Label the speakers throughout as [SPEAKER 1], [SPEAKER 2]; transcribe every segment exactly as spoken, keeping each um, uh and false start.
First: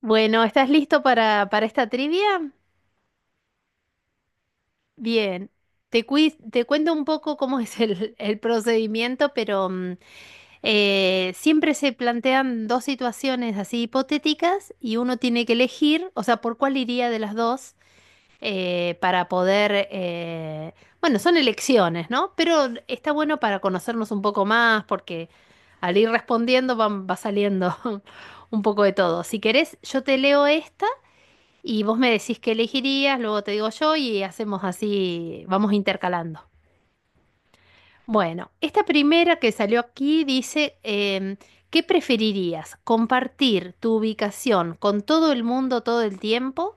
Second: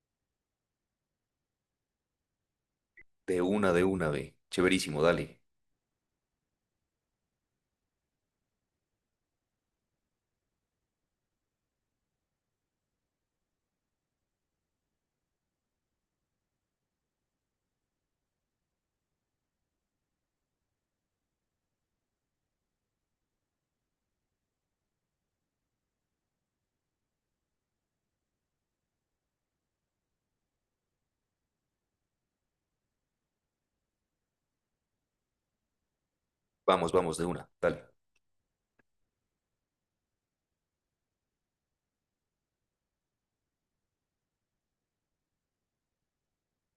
[SPEAKER 1] Bueno, ¿estás listo para, para esta trivia?
[SPEAKER 2] De una, de una, ve. Chéverísimo, dale.
[SPEAKER 1] Bien. Te, cui- te cuento un poco cómo es el, el procedimiento, pero mm, eh, siempre se plantean dos situaciones así hipotéticas y uno tiene que elegir, o sea, por cuál iría de las dos eh, para poder, eh, bueno, son elecciones, ¿no? Pero está bueno para conocernos un poco más porque al ir respondiendo van- va saliendo un poco de todo. Si querés, yo te leo esta. Y vos me decís qué elegirías, luego te digo yo y hacemos así, vamos intercalando.
[SPEAKER 2] Vamos, vamos, de una, dale.
[SPEAKER 1] Bueno, esta primera que salió aquí dice, em, ¿qué preferirías? ¿Compartir tu ubicación con todo el mundo todo el tiempo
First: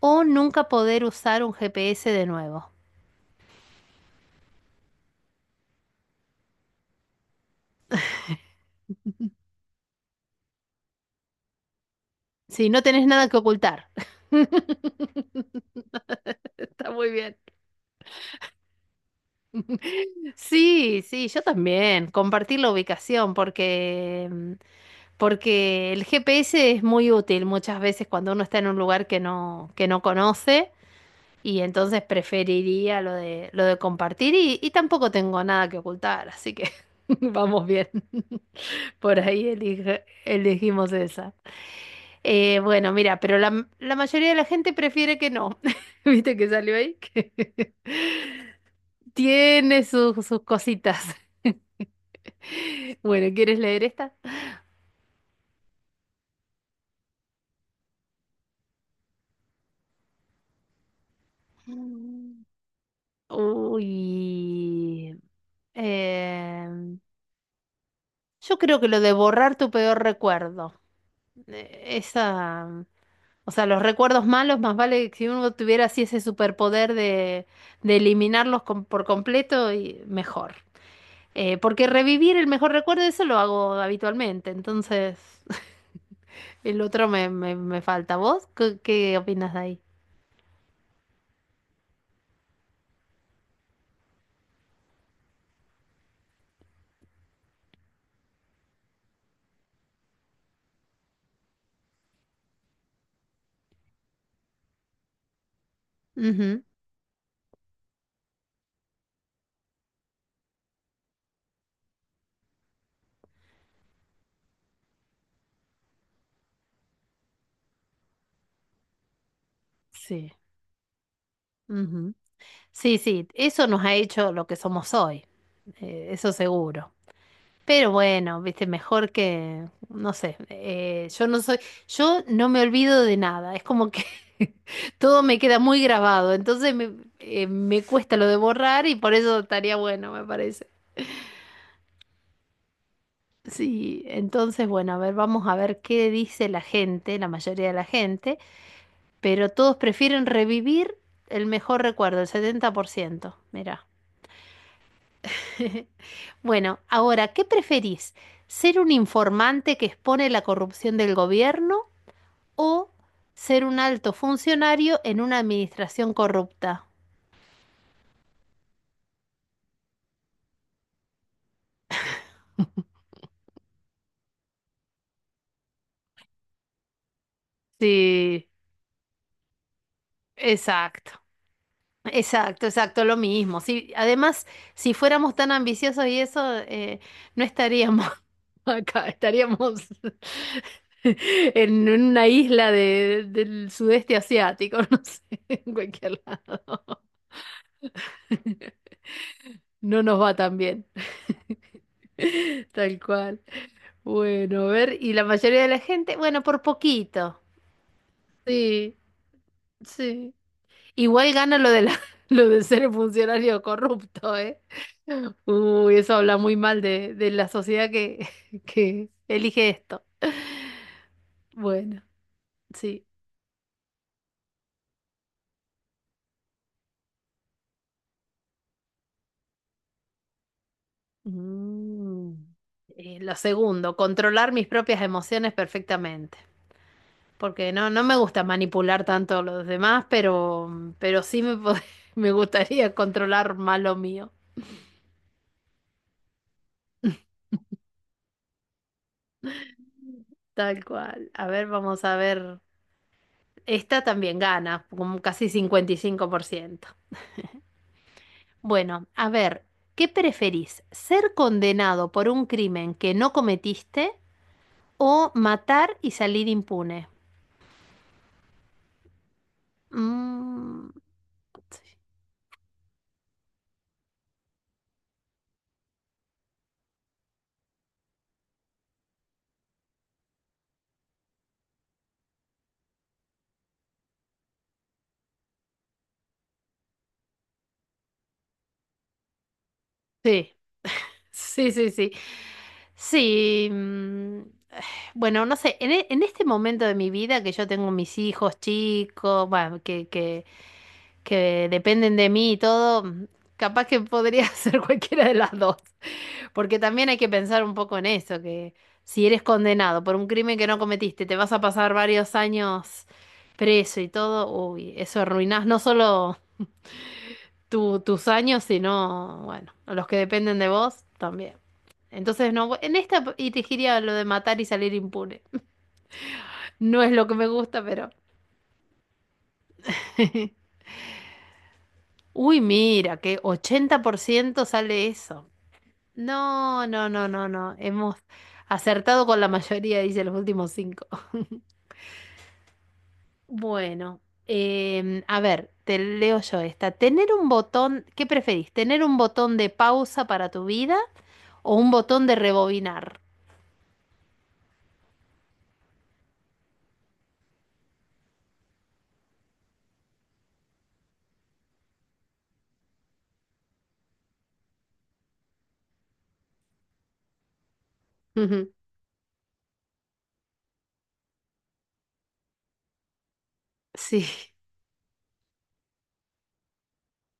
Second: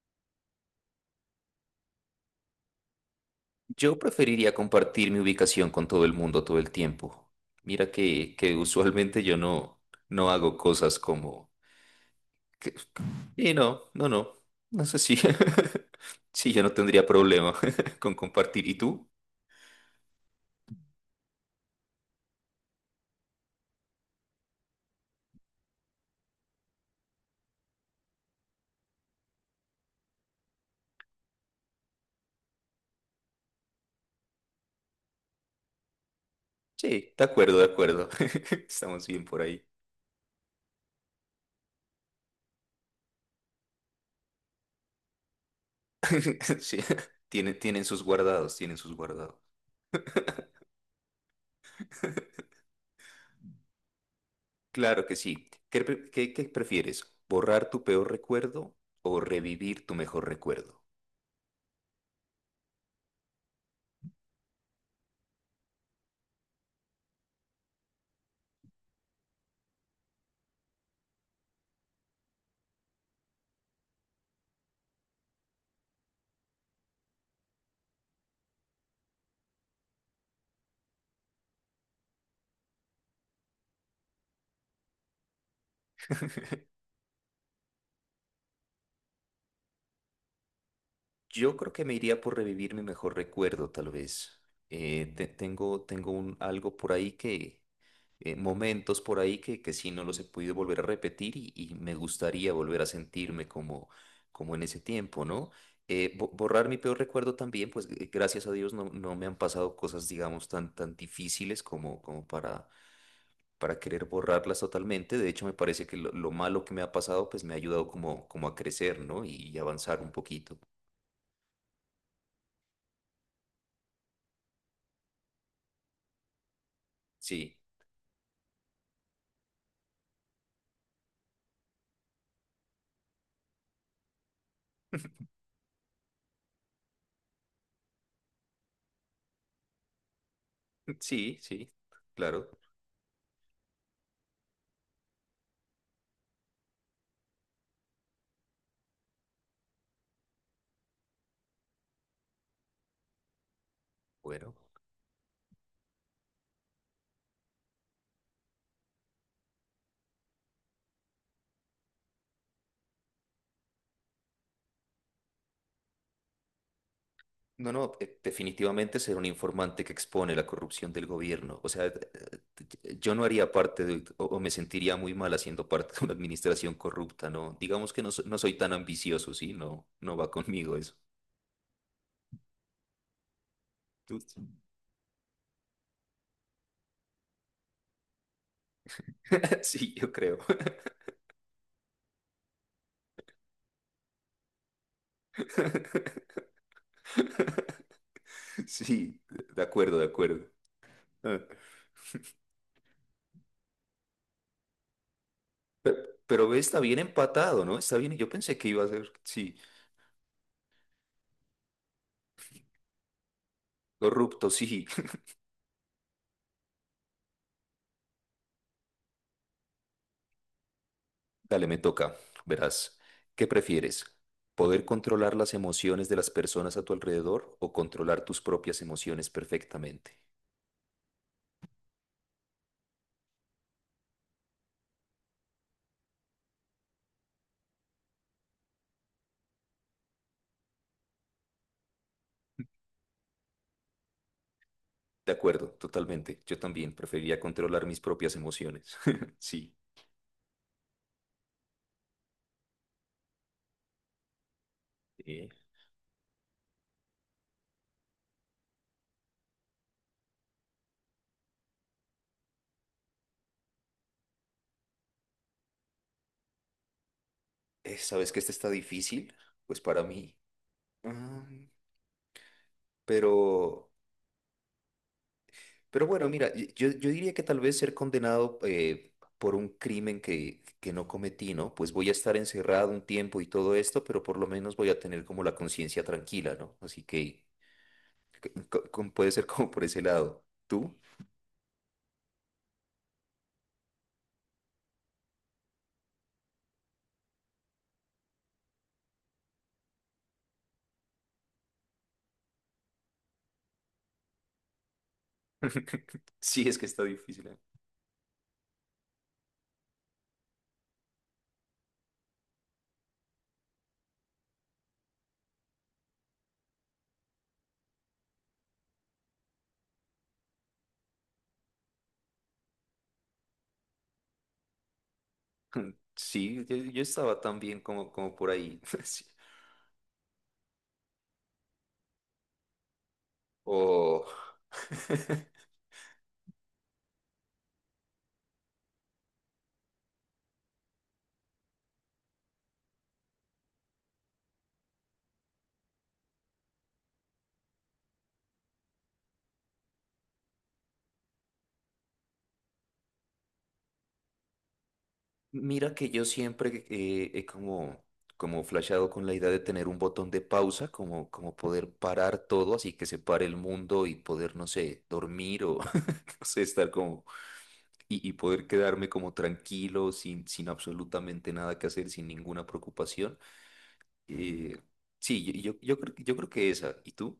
[SPEAKER 1] o nunca poder usar un G P S de nuevo?
[SPEAKER 2] Yo preferiría compartir mi ubicación con todo el mundo todo el tiempo. Mira que, que usualmente yo no, no hago cosas como.
[SPEAKER 1] Si
[SPEAKER 2] Que.
[SPEAKER 1] no tenés nada que
[SPEAKER 2] Y
[SPEAKER 1] ocultar.
[SPEAKER 2] no, no, no. No sé si. Sí, yo no
[SPEAKER 1] Está
[SPEAKER 2] tendría
[SPEAKER 1] muy bien.
[SPEAKER 2] problema con compartir. ¿Y tú?
[SPEAKER 1] Sí, sí, yo también. Compartir la ubicación porque, mm, porque el G P S es muy útil muchas veces cuando uno está en un lugar que no, que no conoce y entonces preferiría lo de, lo de compartir y, y tampoco tengo nada que ocultar, así que
[SPEAKER 2] Sí, de acuerdo, de
[SPEAKER 1] vamos bien.
[SPEAKER 2] acuerdo. Estamos
[SPEAKER 1] Por
[SPEAKER 2] bien por
[SPEAKER 1] ahí
[SPEAKER 2] ahí.
[SPEAKER 1] elige- elegimos esa. Eh, bueno, mira, pero la, la mayoría de la gente prefiere que no. ¿Viste que salió
[SPEAKER 2] Sí,
[SPEAKER 1] ahí?
[SPEAKER 2] tienen, tienen sus guardados, tienen sus
[SPEAKER 1] Que
[SPEAKER 2] guardados.
[SPEAKER 1] tiene sus sus cositas. Bueno, ¿quieres leer esta?
[SPEAKER 2] Claro que sí. ¿Qué, pre- qué- qué prefieres? ¿Borrar tu peor recuerdo o revivir tu mejor recuerdo?
[SPEAKER 1] Mm. Uy. em, yo creo que lo de borrar tu peor recuerdo. eh, Esa. mm, O sea, los recuerdos malos, más vale que si uno tuviera así ese superpoder de, de eliminarlos com- por completo, y mejor. Eh, porque revivir el mejor recuerdo, eso lo hago habitualmente. Entonces, el otro me, me, me falta. ¿Vos qué, qué opinas de ahí?
[SPEAKER 2] Yo creo que me iría por revivir mi mejor recuerdo, tal vez. Eh, te- tengo tengo un, algo por ahí que, eh, momentos por ahí que, que sí no los he podido volver a repetir y, y me gustaría volver a sentirme como, como en ese tiempo, ¿no? Eh, bo-
[SPEAKER 1] Ujú.
[SPEAKER 2] borrar mi peor recuerdo también, pues eh, gracias a Dios no, no me han pasado cosas, digamos, tan, tan difíciles como, como para para querer borrarlas totalmente. De hecho, me parece que lo, lo malo que me ha pasado, pues me ha ayudado como, como a crecer, ¿no? Y avanzar un
[SPEAKER 1] Sí.
[SPEAKER 2] poquito.
[SPEAKER 1] Sí, sí, eso nos ha hecho lo que somos hoy, eh, eso seguro.
[SPEAKER 2] Sí,
[SPEAKER 1] Pero bueno, viste, mejor que, no sé, eh, yo no soy, yo no me olvido de nada, es como que todo me queda muy grabado, entonces me, eh, me cuesta lo de borrar y por eso estaría bueno, me parece.
[SPEAKER 2] sí, sí, claro.
[SPEAKER 1] Sí, entonces bueno, a ver, vamos a ver qué dice la gente, la mayoría de la gente, pero todos prefieren revivir el mejor recuerdo, el setenta por ciento. Mira.
[SPEAKER 2] Bueno.
[SPEAKER 1] Bueno, ahora, ¿qué preferís? ¿Ser un informante que expone la corrupción del gobierno o ser un alto funcionario en una administración corrupta?
[SPEAKER 2] No, no, eh, definitivamente ser un informante que expone la corrupción del gobierno. O sea, eh, eh, yo no haría parte de, o o me sentiría muy mal haciendo parte de una administración corrupta, ¿no? Digamos que no, so- no
[SPEAKER 1] Sí,
[SPEAKER 2] soy tan ambicioso, ¿sí? No, no va conmigo eso.
[SPEAKER 1] exacto. Exacto, exacto, lo mismo. Sí,
[SPEAKER 2] Tú-
[SPEAKER 1] además, si fuéramos tan ambiciosos y eso, eh, no estaríamos acá, estaríamos
[SPEAKER 2] Sí, yo creo.
[SPEAKER 1] en una isla de- del sudeste asiático, no sé, en cualquier lado.
[SPEAKER 2] Sí, de acuerdo,
[SPEAKER 1] No
[SPEAKER 2] de
[SPEAKER 1] nos va
[SPEAKER 2] acuerdo.
[SPEAKER 1] tan bien.
[SPEAKER 2] Eh,
[SPEAKER 1] Tal cual. Bueno, a ver, y la mayoría de la
[SPEAKER 2] pe-
[SPEAKER 1] gente, bueno,
[SPEAKER 2] Pero, ve,
[SPEAKER 1] por
[SPEAKER 2] está bien
[SPEAKER 1] poquito.
[SPEAKER 2] empatado, ¿no? Está bien. Yo pensé que iba a
[SPEAKER 1] Sí,
[SPEAKER 2] ser, sí,
[SPEAKER 1] sí. Igual gana lo de la, lo de ser funcionario corrupto,
[SPEAKER 2] corrupto,
[SPEAKER 1] ¿eh?
[SPEAKER 2] sí.
[SPEAKER 1] Uy, eso habla muy mal de, de la sociedad que, que elige esto.
[SPEAKER 2] Dale, me
[SPEAKER 1] Bueno,
[SPEAKER 2] toca. Verás,
[SPEAKER 1] sí.
[SPEAKER 2] ¿qué prefieres? ¿Poder controlar las emociones de las personas a tu alrededor o controlar tus propias emociones perfectamente?
[SPEAKER 1] Mm. Eh, lo segundo, controlar mis propias emociones perfectamente. Porque no, no me gusta manipular tanto a los demás, pero, pero sí me, pod- me gustaría controlar más lo mío.
[SPEAKER 2] De acuerdo, totalmente. Yo también preferiría controlar mis propias emociones. Sí.
[SPEAKER 1] Tal cual. A ver, vamos a ver. Esta también gana, como
[SPEAKER 2] Sí.
[SPEAKER 1] casi cincuenta y cinco por ciento. Bueno, a ver, ¿qué preferís? ¿Ser condenado por un crimen que no cometiste o matar y salir impune?
[SPEAKER 2] Eh, ¿sabes que este está difícil? Pues para mí.
[SPEAKER 1] Mm,
[SPEAKER 2] Mm, pero. Pero bueno, mira, y- yo, yo diría que tal vez ser condenado eh, por un crimen que, que no cometí, ¿no? Pues voy a estar encerrado un tiempo y todo esto, pero por lo menos voy a tener como la conciencia tranquila, ¿no? Así que c- c- como puede ser como por ese lado.
[SPEAKER 1] Sí,
[SPEAKER 2] ¿Tú?
[SPEAKER 1] sí, sí, sí. Sí, mm, bueno, no sé, en, e- en este momento de mi vida que yo tengo mis hijos chicos, bueno, que, que, que dependen de mí y todo, mm, capaz que podría ser cualquiera de las dos,
[SPEAKER 2] Sí, es
[SPEAKER 1] porque
[SPEAKER 2] que está
[SPEAKER 1] también hay que
[SPEAKER 2] difícil. ¿Eh?
[SPEAKER 1] pensar un poco en eso, que si eres condenado por un crimen que no cometiste, te vas a pasar varios años preso y todo, uy, eso arruinás no solo tu- tus años, sino, bueno, los que dependen de vos también. Entonces, no, en esta elegiría lo de matar y salir impune.
[SPEAKER 2] Sí, yo, yo
[SPEAKER 1] No es lo que
[SPEAKER 2] estaba
[SPEAKER 1] me
[SPEAKER 2] también
[SPEAKER 1] gusta,
[SPEAKER 2] como,
[SPEAKER 1] pero.
[SPEAKER 2] como por ahí. Sí.
[SPEAKER 1] Uy, mira, que
[SPEAKER 2] O.
[SPEAKER 1] ochenta por ciento sale eso. No, no, no, no, no. Hemos acertado con la mayoría, dice los últimos cinco. Bueno, em, a ver, te leo yo esta. Tener un botón, ¿qué preferís? ¿Tener un botón de pausa para tu vida o un botón de rebobinar?
[SPEAKER 2] Mira que yo siempre eh, he como, como flasheado con la idea de tener un botón de pausa, como, como poder parar todo, así que se pare el mundo y poder, no sé, dormir o no sé, estar como y, y poder quedarme como tranquilo, sin, sin absolutamente nada que hacer, sin ninguna preocupación.
[SPEAKER 1] Sí.
[SPEAKER 2] Eh, sí, yo, yo, yo creo, yo creo que esa. ¿Y tú?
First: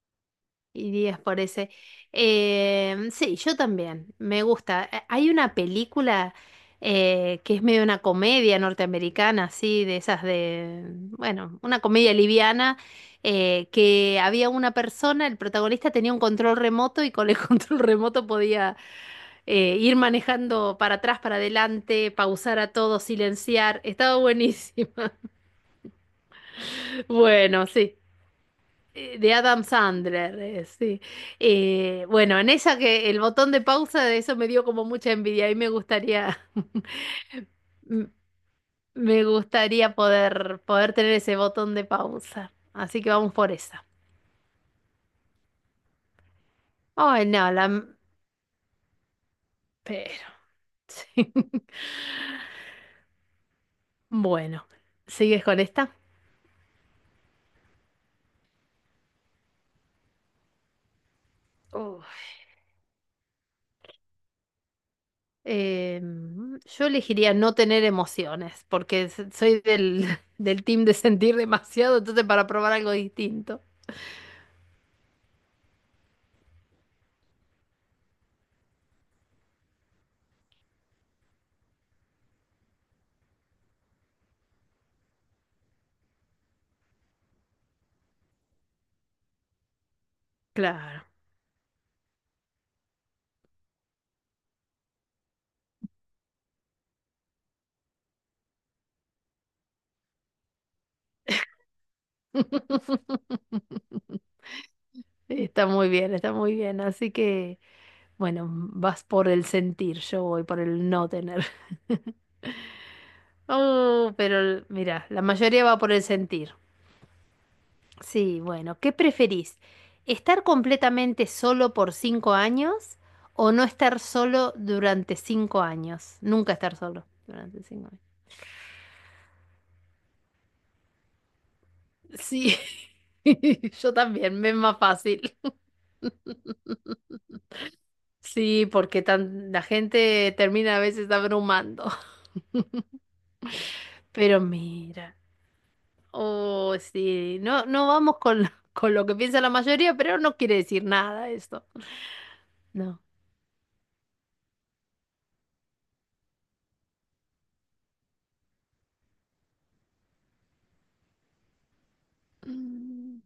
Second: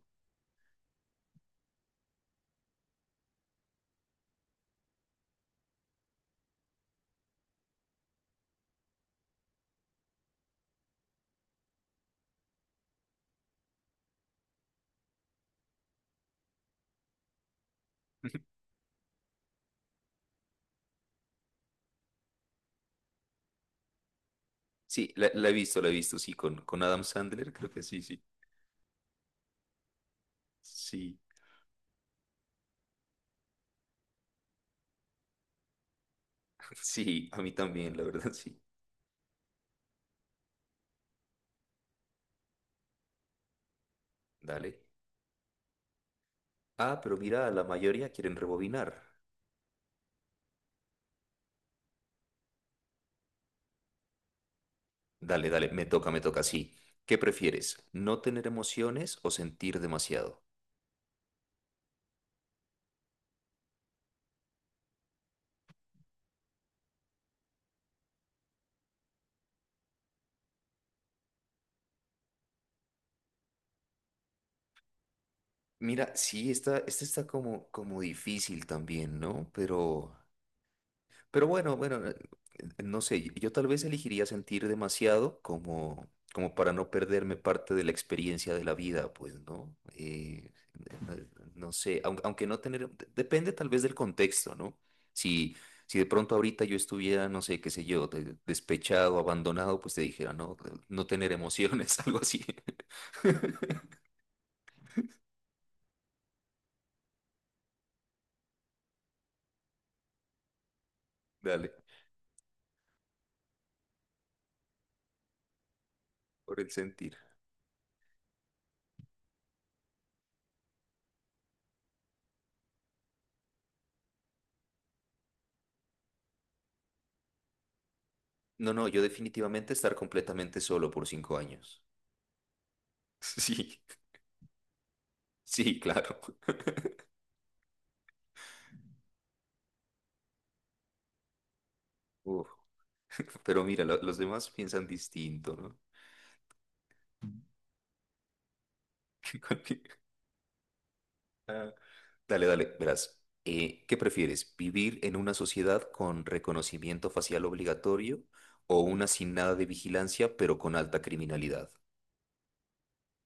[SPEAKER 1] Irías por ese. Eh, sí, yo también. Me gusta. Eh, Hay una película eh, que es medio una comedia norteamericana, así, de esas de, bueno, una comedia liviana, eh, que había una persona, el protagonista tenía un control remoto y con el control remoto podía, eh, ir manejando para atrás, para adelante, pausar a todo, silenciar. Estaba
[SPEAKER 2] Sí,
[SPEAKER 1] buenísima.
[SPEAKER 2] la, la he visto, la he visto, sí, con, con Adam Sandler,
[SPEAKER 1] Bueno,
[SPEAKER 2] creo que
[SPEAKER 1] sí.
[SPEAKER 2] sí, sí.
[SPEAKER 1] Eh, De Adam Sandler, eh, sí.
[SPEAKER 2] Sí,
[SPEAKER 1] Eh, bueno, en esa que el botón de pausa de eso me dio como mucha envidia y me gustaría,
[SPEAKER 2] sí, a mí también, la
[SPEAKER 1] m-
[SPEAKER 2] verdad, sí.
[SPEAKER 1] me gustaría poder, poder tener ese botón de pausa. Así que vamos por esa.
[SPEAKER 2] Dale. Ah, pero
[SPEAKER 1] Ay,
[SPEAKER 2] mira,
[SPEAKER 1] no,
[SPEAKER 2] la
[SPEAKER 1] la... m-
[SPEAKER 2] mayoría quieren rebobinar.
[SPEAKER 1] Pero, sí. Bueno, ¿sigues
[SPEAKER 2] Dale,
[SPEAKER 1] con
[SPEAKER 2] dale, me
[SPEAKER 1] esta?
[SPEAKER 2] toca, me toca, sí. ¿Qué prefieres? ¿No tener emociones o sentir demasiado?
[SPEAKER 1] Uf. Eh, yo elegiría no tener emociones, porque s- soy del, del team de sentir demasiado, entonces para probar algo distinto.
[SPEAKER 2] Mira, sí, esta, esta está como, como difícil también, ¿no? Pero Pero bueno, bueno, eh, no sé, yo yo tal vez elegiría sentir demasiado como, como para no perderme parte de la experiencia de la vida, pues, ¿no? Eh,
[SPEAKER 1] Claro.
[SPEAKER 2] no no sé, aun- aunque no tener, de- depende tal vez del contexto, ¿no? Si, si de pronto ahorita yo estuviera, no sé, qué sé yo, de- despechado, abandonado, pues te dijera, no, no tener emociones, algo así.
[SPEAKER 1] Está muy bien, está muy bien. Así que, bueno, vas por el sentir, yo voy por el no tener.
[SPEAKER 2] Dale,
[SPEAKER 1] Oh, pero el- mira, la mayoría va por el sentir.
[SPEAKER 2] por el sentir.
[SPEAKER 1] Sí, bueno, ¿qué preferís? ¿Estar completamente solo por cinco años o no estar solo durante cinco años? Nunca estar solo durante cinco años.
[SPEAKER 2] No, no, yo definitivamente estar completamente solo por cinco años.
[SPEAKER 1] Sí,
[SPEAKER 2] Sí,
[SPEAKER 1] yo también, me es más fácil.
[SPEAKER 2] sí, claro.
[SPEAKER 1] Sí, porque tan, la gente termina a veces abrumando.
[SPEAKER 2] Uf, pero mira, lo- los
[SPEAKER 1] Pero
[SPEAKER 2] demás piensan
[SPEAKER 1] mira,
[SPEAKER 2] distinto, ¿no?
[SPEAKER 1] oh, sí, no, no vamos con, lo- con lo que piensa la
[SPEAKER 2] Cualquier-
[SPEAKER 1] mayoría, pero no quiere decir nada esto.
[SPEAKER 2] Ah, dale, dale,
[SPEAKER 1] No.
[SPEAKER 2] verás. Eh, ¿qué prefieres? ¿Vivir en una sociedad con reconocimiento facial obligatorio o una sin nada de vigilancia pero con alta criminalidad?
[SPEAKER 1] Mm,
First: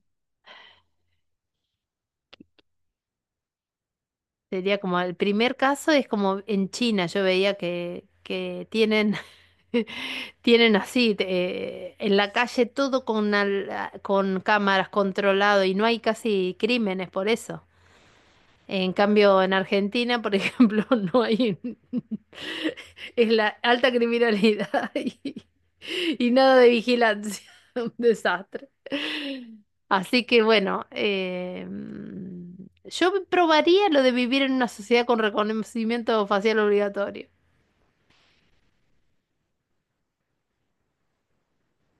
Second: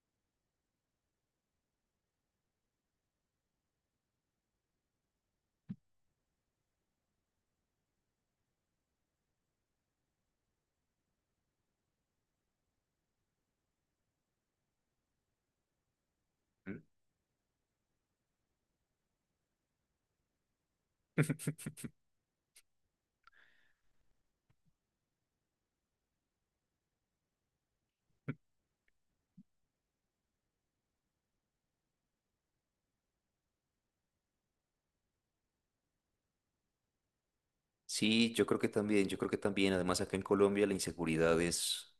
[SPEAKER 1] Sería como el primer caso es como en China, yo veía que, que tienen, tienen así, eh, en la calle todo con, al- con cámaras controlado y no hay casi
[SPEAKER 2] ¿Mm?
[SPEAKER 1] crímenes por eso. En cambio, en Argentina, por ejemplo, no hay... Es la alta criminalidad y, y nada de vigilancia. Un desastre. Así que bueno, eh, yo probaría lo de vivir en una sociedad con reconocimiento facial obligatorio.
[SPEAKER 2] Sí, yo creo que también, yo creo que también, además acá en Colombia la inseguridad es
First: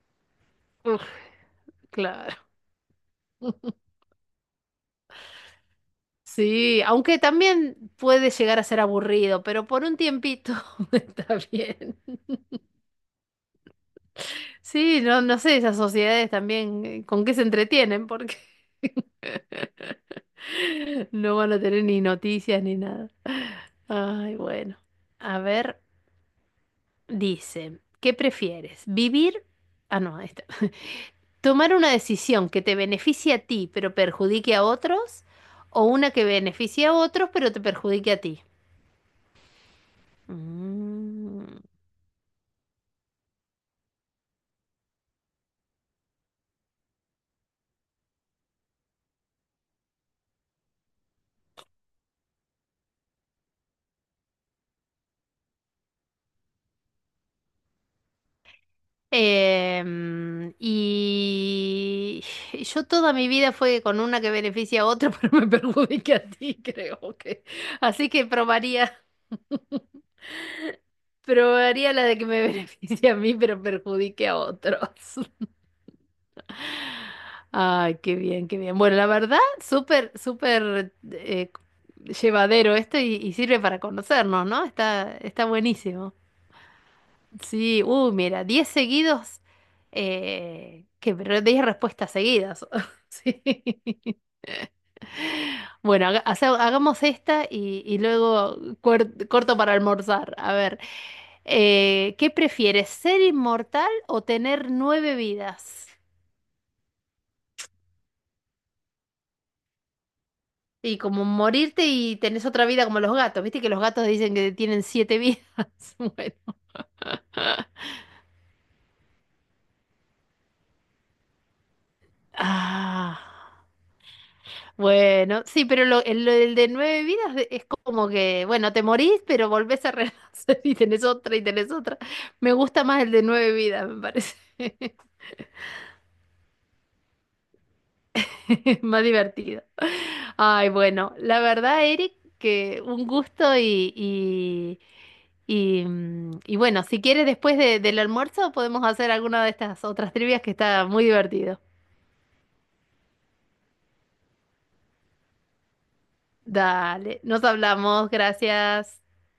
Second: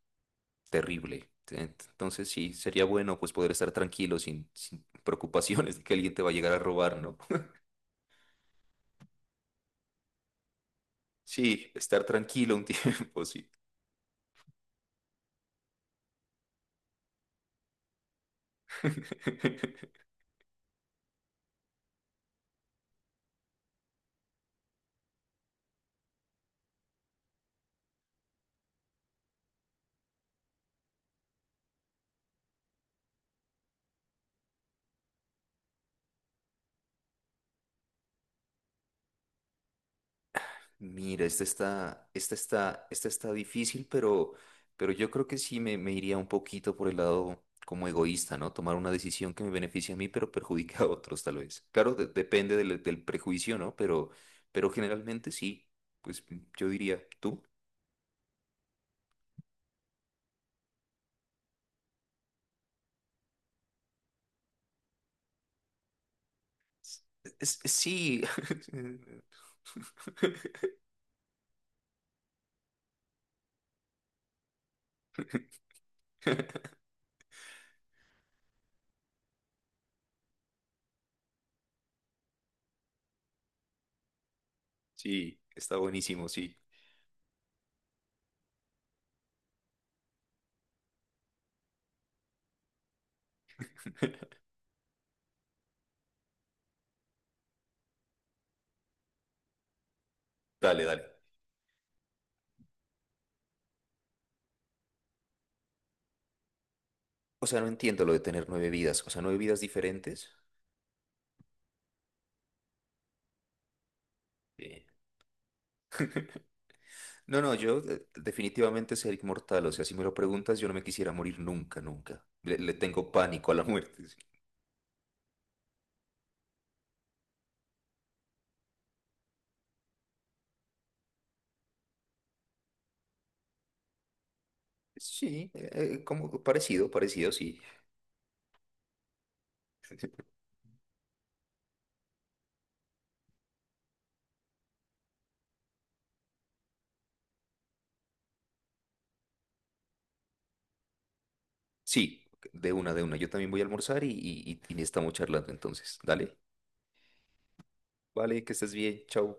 [SPEAKER 1] Uf,
[SPEAKER 2] terrible. Ent- Entonces
[SPEAKER 1] claro.
[SPEAKER 2] sí, sería bueno pues poder estar tranquilo sin, sin preocupaciones de que alguien te va a llegar a
[SPEAKER 1] Sí,
[SPEAKER 2] robar, ¿no?
[SPEAKER 1] aunque también puede llegar a ser aburrido, pero por un tiempito está
[SPEAKER 2] Sí,
[SPEAKER 1] bien.
[SPEAKER 2] estar tranquilo un tiempo, sí.
[SPEAKER 1] Sí, no, no sé, esas sociedades también, eh, ¿con qué se entretienen? Porque no van a tener ni noticias ni nada. Ay, bueno. A ver, dice, ¿qué prefieres? ¿Vivir? Ah, no, ahí está. ¿Tomar una decisión que te beneficie a ti pero perjudique a otros? ¿O una que beneficie a otros pero te perjudique a ti?
[SPEAKER 2] Mira, esta
[SPEAKER 1] Mm.
[SPEAKER 2] está, esta está, esta está difícil, pero, pero yo creo que sí me, me iría un poquito por el lado como egoísta, ¿no? Tomar una decisión que me beneficie a mí, pero perjudica a otros, tal vez. Claro, de- depende del, del prejuicio, ¿no? Pero, pero generalmente sí. Pues yo diría, ¿tú?
[SPEAKER 1] Em, y yo toda mi vida fue con una que beneficia a otra, pero me perjudica a ti, creo que.
[SPEAKER 2] Es- es-
[SPEAKER 1] Así
[SPEAKER 2] sí.
[SPEAKER 1] que probaría, probaría la de que me beneficie a mí, pero perjudique a otros. Ay, qué bien, qué bien. Bueno, la verdad, súper, súper, eh, llevadero esto y, y sirve para conocernos, ¿no? Está,
[SPEAKER 2] Sí,
[SPEAKER 1] está
[SPEAKER 2] está
[SPEAKER 1] buenísimo.
[SPEAKER 2] buenísimo, sí.
[SPEAKER 1] Sí, uh, mira, diez seguidos, eh, que pero diez respuestas seguidas. Sí. Bueno, haga- hace- hagamos esta y, y luego cuer- corto para almorzar. A ver,
[SPEAKER 2] Dale, dale.
[SPEAKER 1] eh, ¿qué prefieres, ser inmortal o tener nueve vidas?
[SPEAKER 2] O sea, no entiendo lo de tener nueve vidas. O sea, nueve vidas diferentes.
[SPEAKER 1] Y como morirte y tenés otra vida como los gatos, viste que los gatos dicen que tienen
[SPEAKER 2] eh,
[SPEAKER 1] siete vidas. Bueno.
[SPEAKER 2] No, no, yo eh, definitivamente ser inmortal, o sea, si me lo preguntas, yo no me quisiera morir nunca, nunca. Le, le tengo
[SPEAKER 1] Ah.
[SPEAKER 2] pánico a la muerte. Sí.
[SPEAKER 1] Bueno, sí, pero lo, el, el de nueve vidas de- es como que, bueno, te morís, pero volvés a renacer y tenés otra y tenés otra. Me gusta más el de nueve vidas, me parece.
[SPEAKER 2] Sí, eh, como parecido, parecido, sí.
[SPEAKER 1] Más divertido. Ay, bueno, la verdad, Eric, que un gusto y, y, y, mm, y bueno, si quieres después de- del almuerzo podemos hacer alguna de estas otras trivias que está muy divertido.
[SPEAKER 2] Sí, de una, de una. Yo también voy a almorzar y, y, y y estamos charlando entonces. Dale,
[SPEAKER 1] Dale, nos hablamos,
[SPEAKER 2] vale, que estés bien,
[SPEAKER 1] gracias.
[SPEAKER 2] chao.